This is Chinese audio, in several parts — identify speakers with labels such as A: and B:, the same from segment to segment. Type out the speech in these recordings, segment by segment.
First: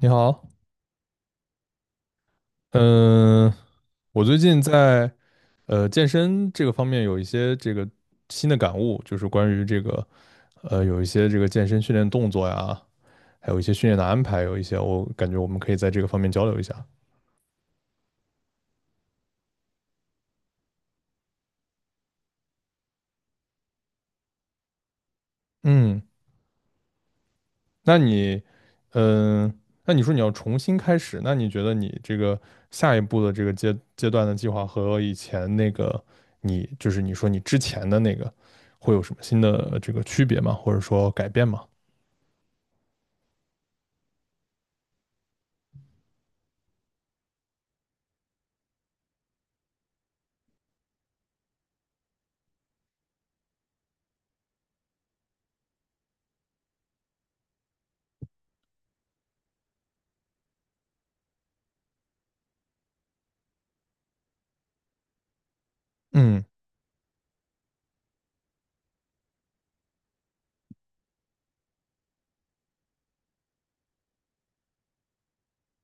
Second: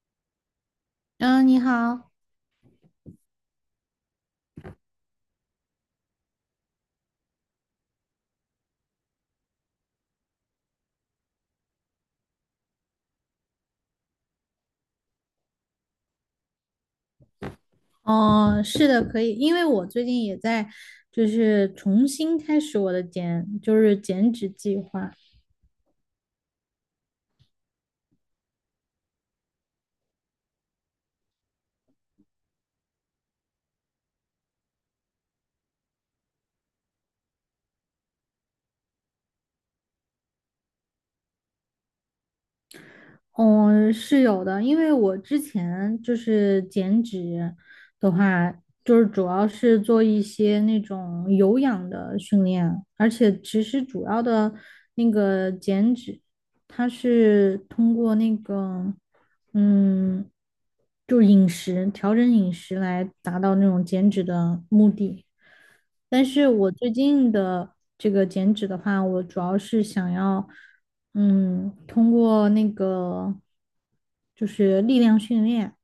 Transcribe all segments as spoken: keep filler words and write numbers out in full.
A: 你好，
B: 嗯，你好。
A: 嗯，我最近在呃健身这个方面有一些这个新的感悟，就是关于这个呃有一些这个健身训练动作呀，还有一些训练的安排，有一些我感觉我们可以在这个方面交流一下。
B: 哦，是的，可以，因为我最近也在，就是重新开始我的减，就是减脂计划。
A: 嗯，那你，嗯，那你说你要重新开始，那你觉得你这个下一步的这个阶阶段的计划和以前那个你就是你说你之前的那个会有什么新的这个区别吗？或者说改变吗？
B: 嗯，是有的，因为我之前就是减脂的话，就是主要是做一些那种有氧的训练，而且其实主要的那个减脂，它是通过那个，嗯，就饮食，调整饮食来达到那种减脂的目的。但
A: 嗯。
B: 是我最近的这个减脂的话，我主要是想要，嗯，通过那个就是力量训练，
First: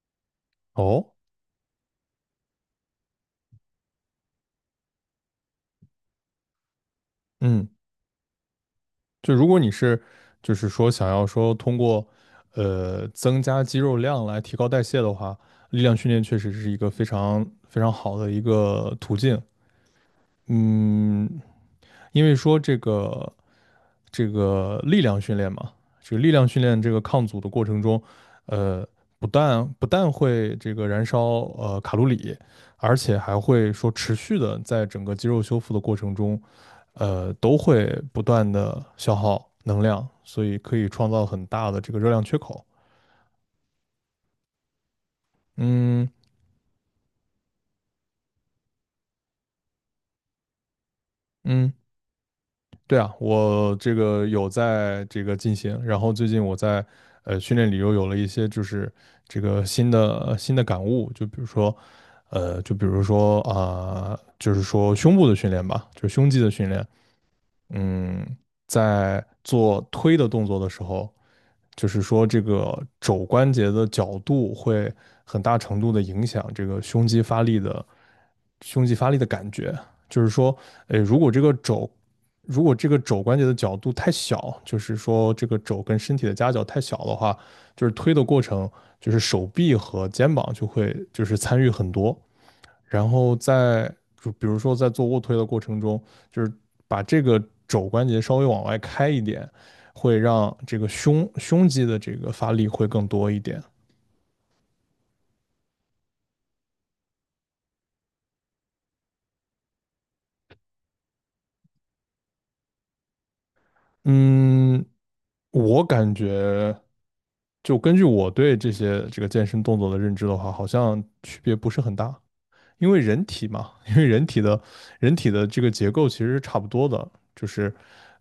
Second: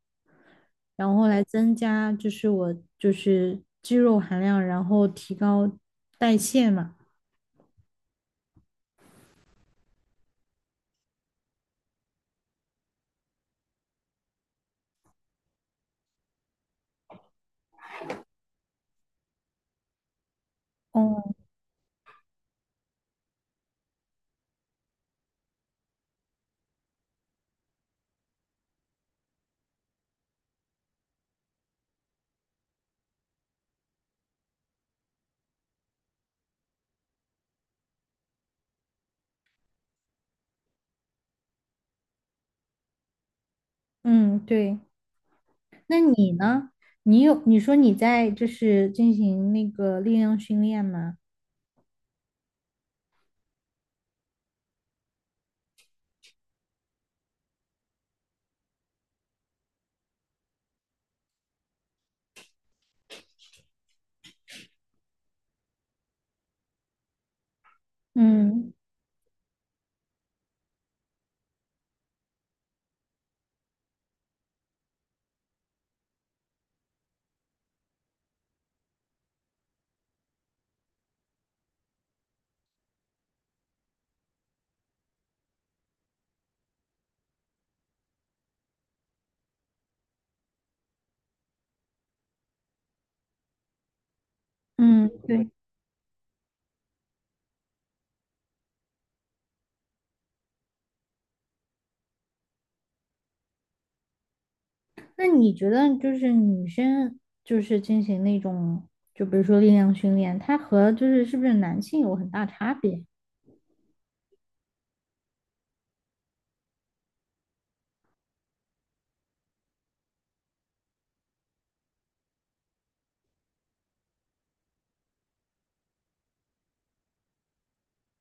A: 哦，
B: 然后来增加就是我就是肌肉含量，然后提高代谢嘛。
A: 嗯，就如果你是就是说想要说通过呃增加肌肉量来提高代谢的话，力量训练确实是一个非常非常好的一个途径。
B: 哦。
A: 嗯，因为说这个这个力量训练嘛，这个力量训练这个抗阻的过程中，呃，不但不但会这个燃烧呃卡路里，而且还会说持续的在整个肌肉修复的过程中。呃，都会不断的消耗能量，所以可以创造很大的这个热量缺口。
B: 嗯，对。那
A: 嗯
B: 你呢？你有，你说你在就是进行那个力量训练吗？
A: 嗯，对啊，我这个有在这个进行，然后最近我在呃训练里又有了一些就是这个新的新的感悟，就比如说呃，就比如说啊、就是说胸部的训练吧，就是胸肌的训练，嗯，
B: 嗯
A: 在做推的动作的时候，就是说这个肘关节的角度会很大程度的影响这个胸肌发力的胸肌发力的感觉。就是说，呃，如果这个肘如果这个肘关节的角度太小，就是说这个肘跟身体的夹角太小的话，就是推的过程，就是手臂和肩膀就会就是参与很多。然后在就比如说在做
B: 嗯，
A: 卧推的
B: 对。
A: 过程中，就是把这个肘关节稍微往外开一点，会让这个胸胸肌的这个发力会更多一点。
B: 那你觉得就是女生就是进行那种，就比如说力量训练，它和就是是不是男性有很大差别？
A: 嗯，我感觉就根据我对这些这个健身动作的认知的话，好像区别不是很大。因为人体嘛，因为人体的人体的这个结构其实是差不多的，就是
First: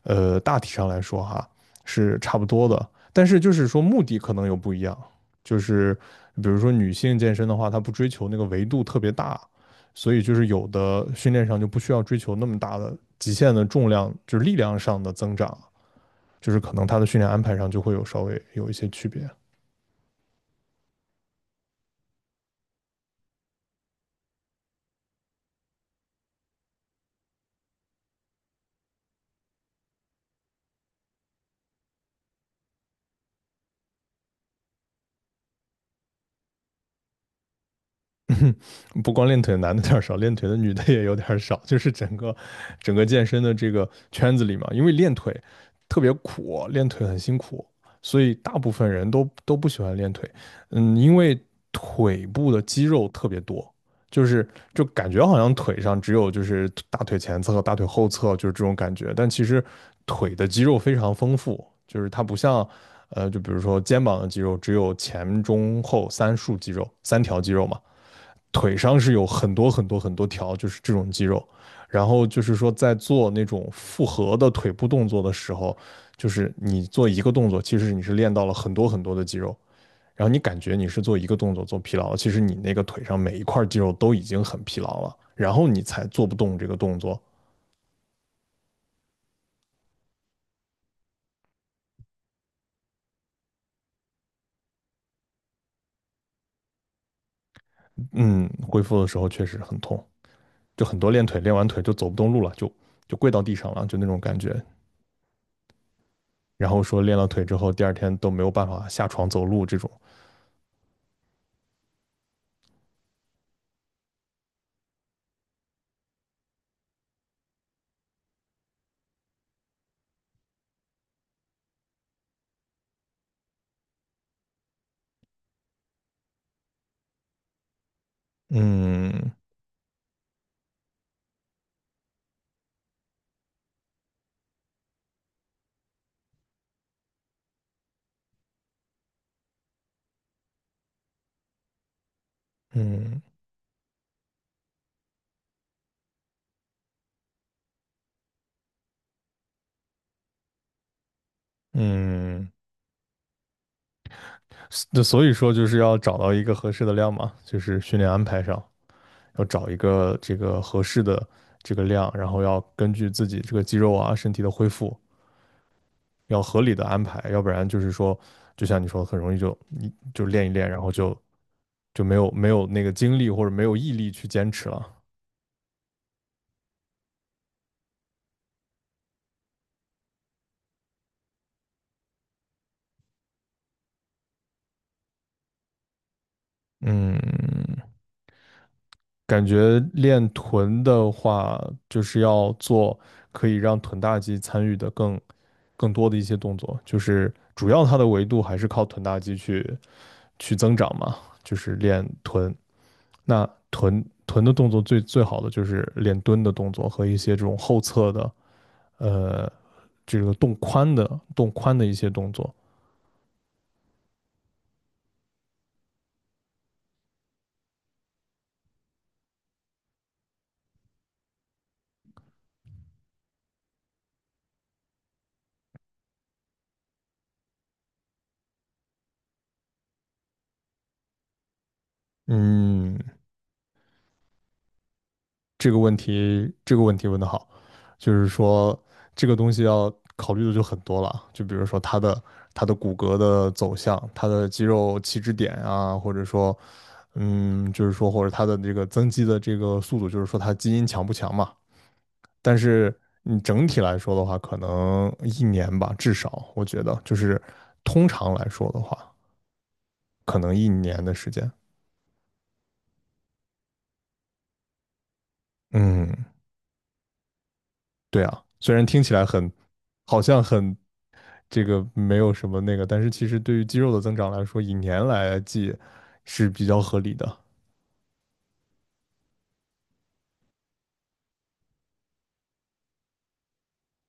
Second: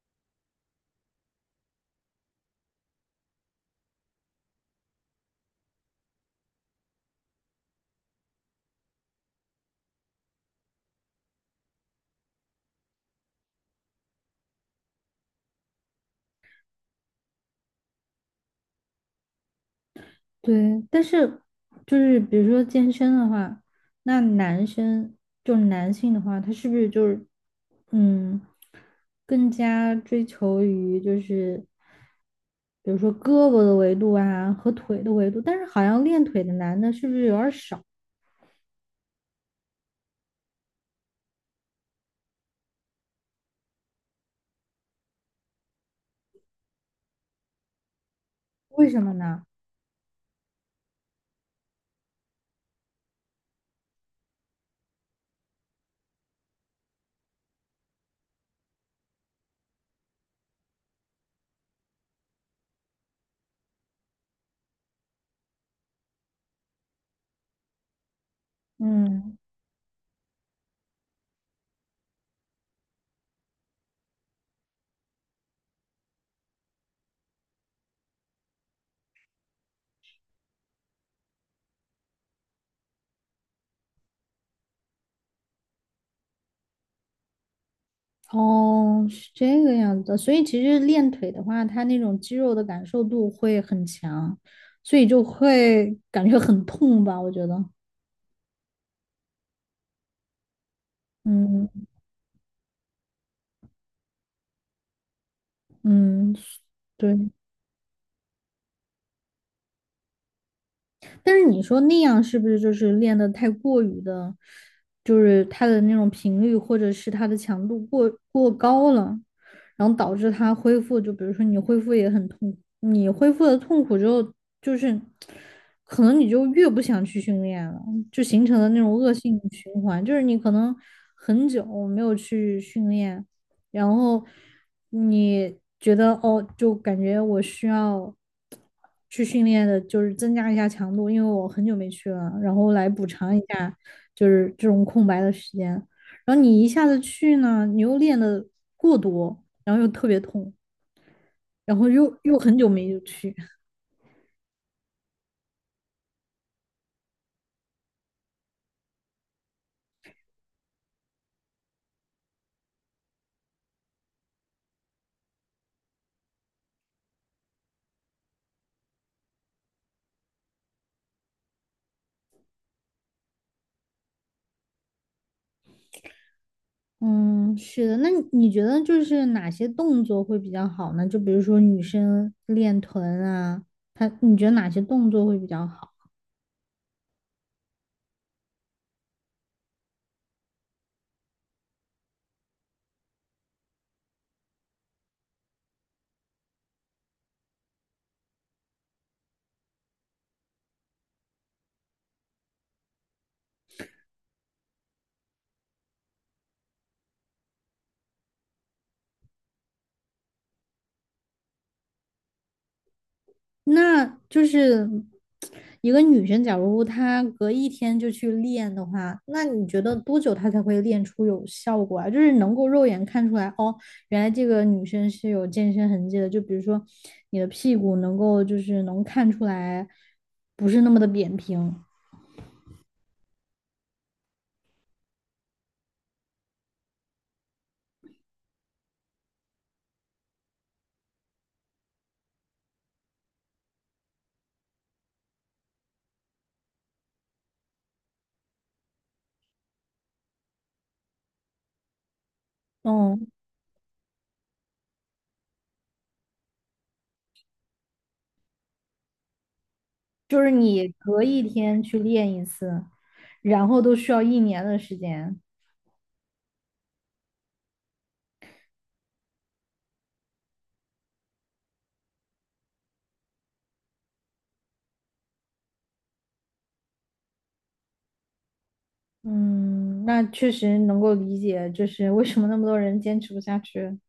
A: 呃大体上来说哈是差不多的，但是就是说目的可能有不一样，就是比如说女性健身的话，她不追求那个维度特别大，所以就是有的训练上就不需要追求那么大的极限的重量，就是力量上的增长，就是可能她的训练安排上就会有稍微有一些区别。
B: 对，但是就是比如说健身的话，那男生就男性的话，他是不是就是，嗯，更加追求于就是比如说胳膊的维度啊和腿的维度，但是好像练腿的男的是不是有点儿少？
A: 不光练腿的男的有点少，练腿的女的也有点少，就是整个整个健身的这个圈子里嘛，因为练腿特别苦，练腿很辛苦，所以大部分
B: 为什
A: 人
B: 么
A: 都
B: 呢？
A: 都不喜欢练腿。嗯，因为腿部的肌肉特别多，就是就感觉好像腿上只有就是大腿前侧和大腿后侧就是这种感觉，但其实腿的肌肉非常丰富，就是它不像。呃，就比如说肩膀的肌肉只有前中后三束肌肉，三条肌肉嘛，腿上是有
B: 嗯。
A: 很多很多很多条，就是这种肌肉。然后就是说，在做那种复合的腿部动作的时候，就是你做一个动作，其实你是练到了很多很多的肌肉。然后你感觉你是做一个动作做疲劳了，其实你那个腿上每一块肌肉都已经很疲劳了，然后你才做不动这个动作。
B: 哦，是这个样子的，所以其实练腿的话，它那种肌肉的感受度会很强，所以就会感觉很痛吧，我觉得。
A: 嗯，恢复的时候确实很痛，就很多练腿练完腿
B: 嗯。
A: 就走不动路了，就就跪到地上了，就那种感觉。
B: 嗯，
A: 然后说
B: 对。
A: 练了腿之后，第二天都没有办法下床走路这种。
B: 但是你说那样是不是就是练的太过于的，就是它的那种频率或者是它的强度过过高了，然后导致它恢复，就比如说你恢复也很痛苦，你恢复的痛苦之后，就是可能你就越不想去训练了，就形成了那种恶
A: 嗯，
B: 性循环，就是你可能很久没有去训练，然后你觉得哦，就感觉我需要去训练的，就是增加一下强度，因为我很久没去了，然后来补
A: 嗯
B: 偿一下，就是这种空白的时间。然后你一下子去呢，你又练的过多，然后又特别痛，然后又又
A: 嗯，
B: 很久没有去。
A: 那所以说就是要找到一个合适的量嘛，就是训练安排上要找一个这个合适的这个量，然后要根据自己这个肌肉啊身体的恢复，要合理的安排，要不然就是说，就像你说的，很容易就你就练一练，然后就就没有没有那个精力或者没有毅力去坚持了。
B: 嗯，是的。那你你觉得就是哪些动作会比较好呢？就比如说女生练臀啊，她你觉得哪些动作会比较好？
A: 嗯感觉练臀的话，就是要做可以让臀大肌参与的更更多的一些动作，就是主要它的维度还是靠臀大肌去去增长嘛，就是练臀。那臀臀的动作最最好的就是练蹲的动作和一些这种后侧的呃这个动髋的动髋的一些动作。
B: 那就是一个女生，假如她隔一天就去练的话，那你觉得多久她才会练出有效果啊？就是能够肉眼看出来，哦，原来这个女生是有健身痕迹的。就比如说你的屁股能够就是能看出来不是那么的扁平。
A: 嗯，这个问题，这个问题问得好，就是说这个东西要考虑的就很多了，就比如说它的它的骨骼的走向，它的肌肉起止点啊，或者说，嗯，就是说或者它的这个增肌的这个速度，就是说它基因强不强嘛。但是
B: 嗯，
A: 你整体来说的话，可能一年吧，至少我觉得就是通常来说的话，可
B: 就是
A: 能一
B: 你
A: 年的
B: 隔
A: 时
B: 一
A: 间。
B: 天去练一次，然后都需要一年的时间。
A: 嗯，对啊，虽然听起来很，好像很这个没有什么那个，但是其实对于肌肉的增长来说，以年来计是比较合理的。
B: 嗯，那确实能够理解，就是为什么那么多人坚持不下去。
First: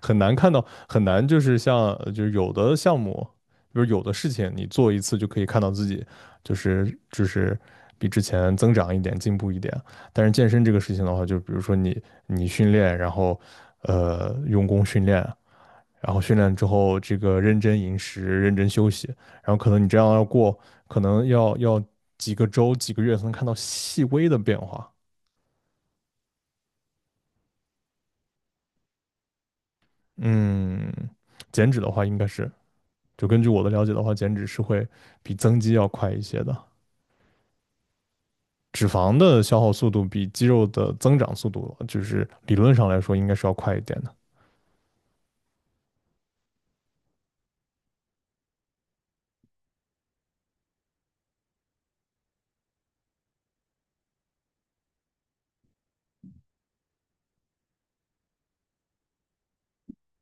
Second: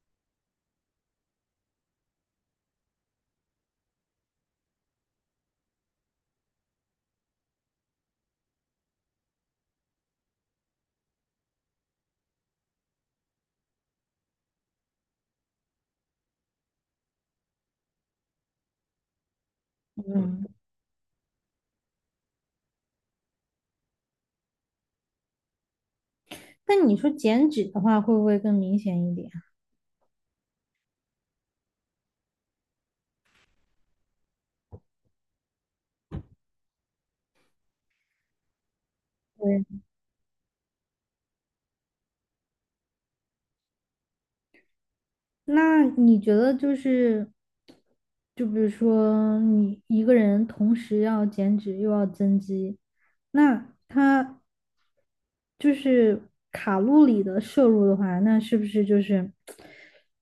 A: 很难看到，很难就是像呃就是有的项目，比如有的事情，你做一次就可以看到自己就是就是比之前增长一点，进步一点。但是健身这个事情的话，就比如说你你训练，然后呃用功训练，然后训练之后，这个认真饮食、认真休息，然后可能你这样要
B: 嗯。
A: 过，可能要要几个周、几个月才能看到细微的变化。
B: 那你说减脂的话，会不会更明显一点？
A: 嗯，减脂的话，应该是就根据我的了解的话，减脂是会比增肌要快一些的。脂肪的消
B: 对，
A: 耗速度比肌肉的增长速度，就是理论上来说应该是要快一点的。
B: 那你觉得就是，就比如说你一个人同时要减脂又要增肌，那他就是卡路里的摄入的话，那是不是就是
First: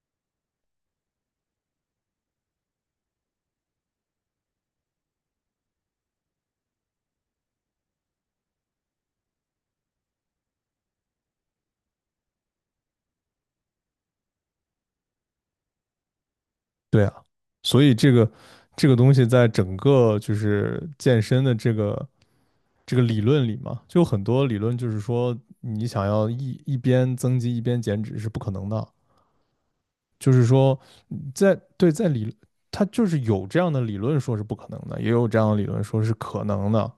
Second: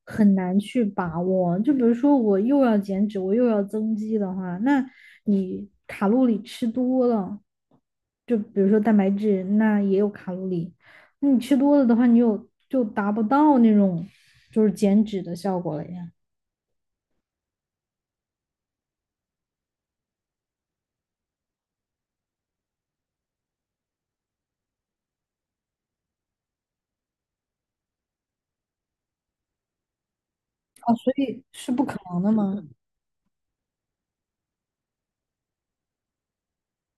B: 很难去把握？就比如说我又要减脂，我又要增肌的话，那你卡路里吃多了，就比如说蛋白质，那也有卡路里。那你吃多了的话，你有就达不到那种就是减脂的效果了呀。
A: 对啊，所以这个这个东西在整个就是健身的这个这个理论里嘛，就有很多理论就是说，你想要一一边增肌一边减脂是不可能的。就是说，
B: 啊，所以
A: 在
B: 是不
A: 对
B: 可
A: 在
B: 能的
A: 理，
B: 嘛。
A: 他就是有这样的理论说是不可能的，也有这样的理论说是可能的。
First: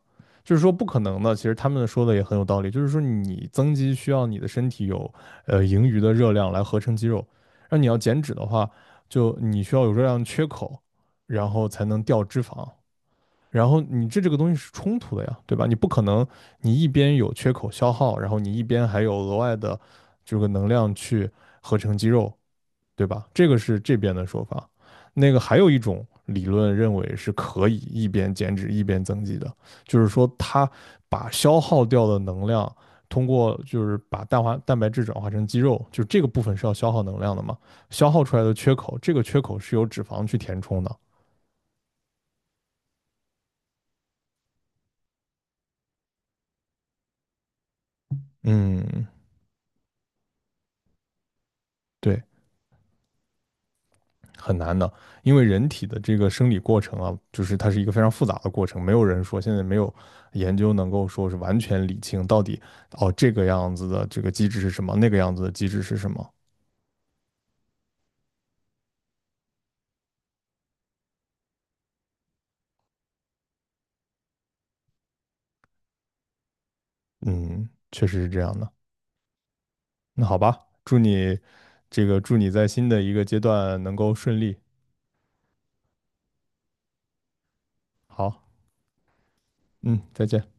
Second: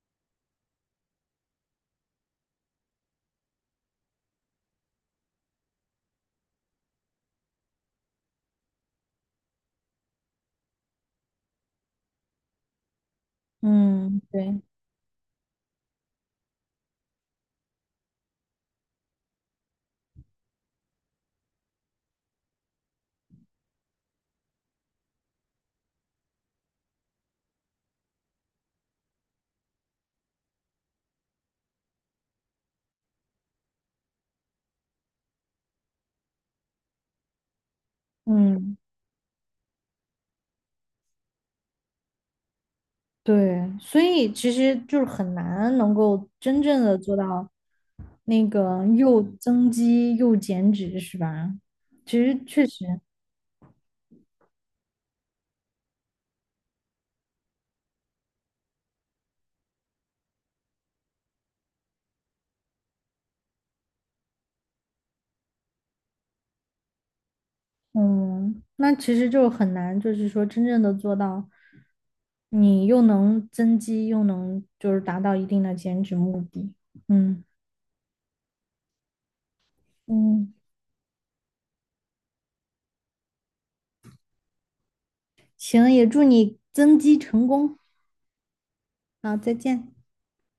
A: 就是说不可能的，其实他们说的也很有道理。就是说你增肌需要你的身体有呃盈余的热量来合成肌肉，那你要减脂的话，就你需要有热量缺口，然后才能掉脂肪。然后你这
B: 嗯，
A: 这个东西
B: 对。
A: 是冲突的呀，对吧？你不可能你一边有缺口消耗，然后你一边还有额外的这个能量去合成肌肉，对吧？这个是这边的说法。那个还有一种理论认为是可以一边减脂一边增肌的，就是说它把消耗掉的能量通过就是把蛋化蛋白质转化成肌肉，就这个部分是要消耗能量的嘛，消耗出来的缺
B: 嗯，
A: 口，这个缺口是由脂肪去填充的。
B: 对，所以其实就是很难能够真正的做到那个
A: 嗯，
B: 又增肌又减脂，是吧？其
A: 对。
B: 实确实。
A: 很难的，因为人体的这个生理过程啊，就是它是一个非常复杂的过程，没有人说现在没有研究能够说是完全理清到底哦这个样子的这个机制是什么，那个样子的机制是什么。
B: 嗯，那其实就很难，就是说真正的做到，你又能增肌，又能就是达到一定的减脂目的。嗯
A: 嗯，确实是这样的。那好
B: 嗯。
A: 吧，祝你这个祝你在新的一个阶段能够顺利。
B: 行，也祝你增肌成功。
A: 好，
B: 好，再见。
A: 嗯，再见。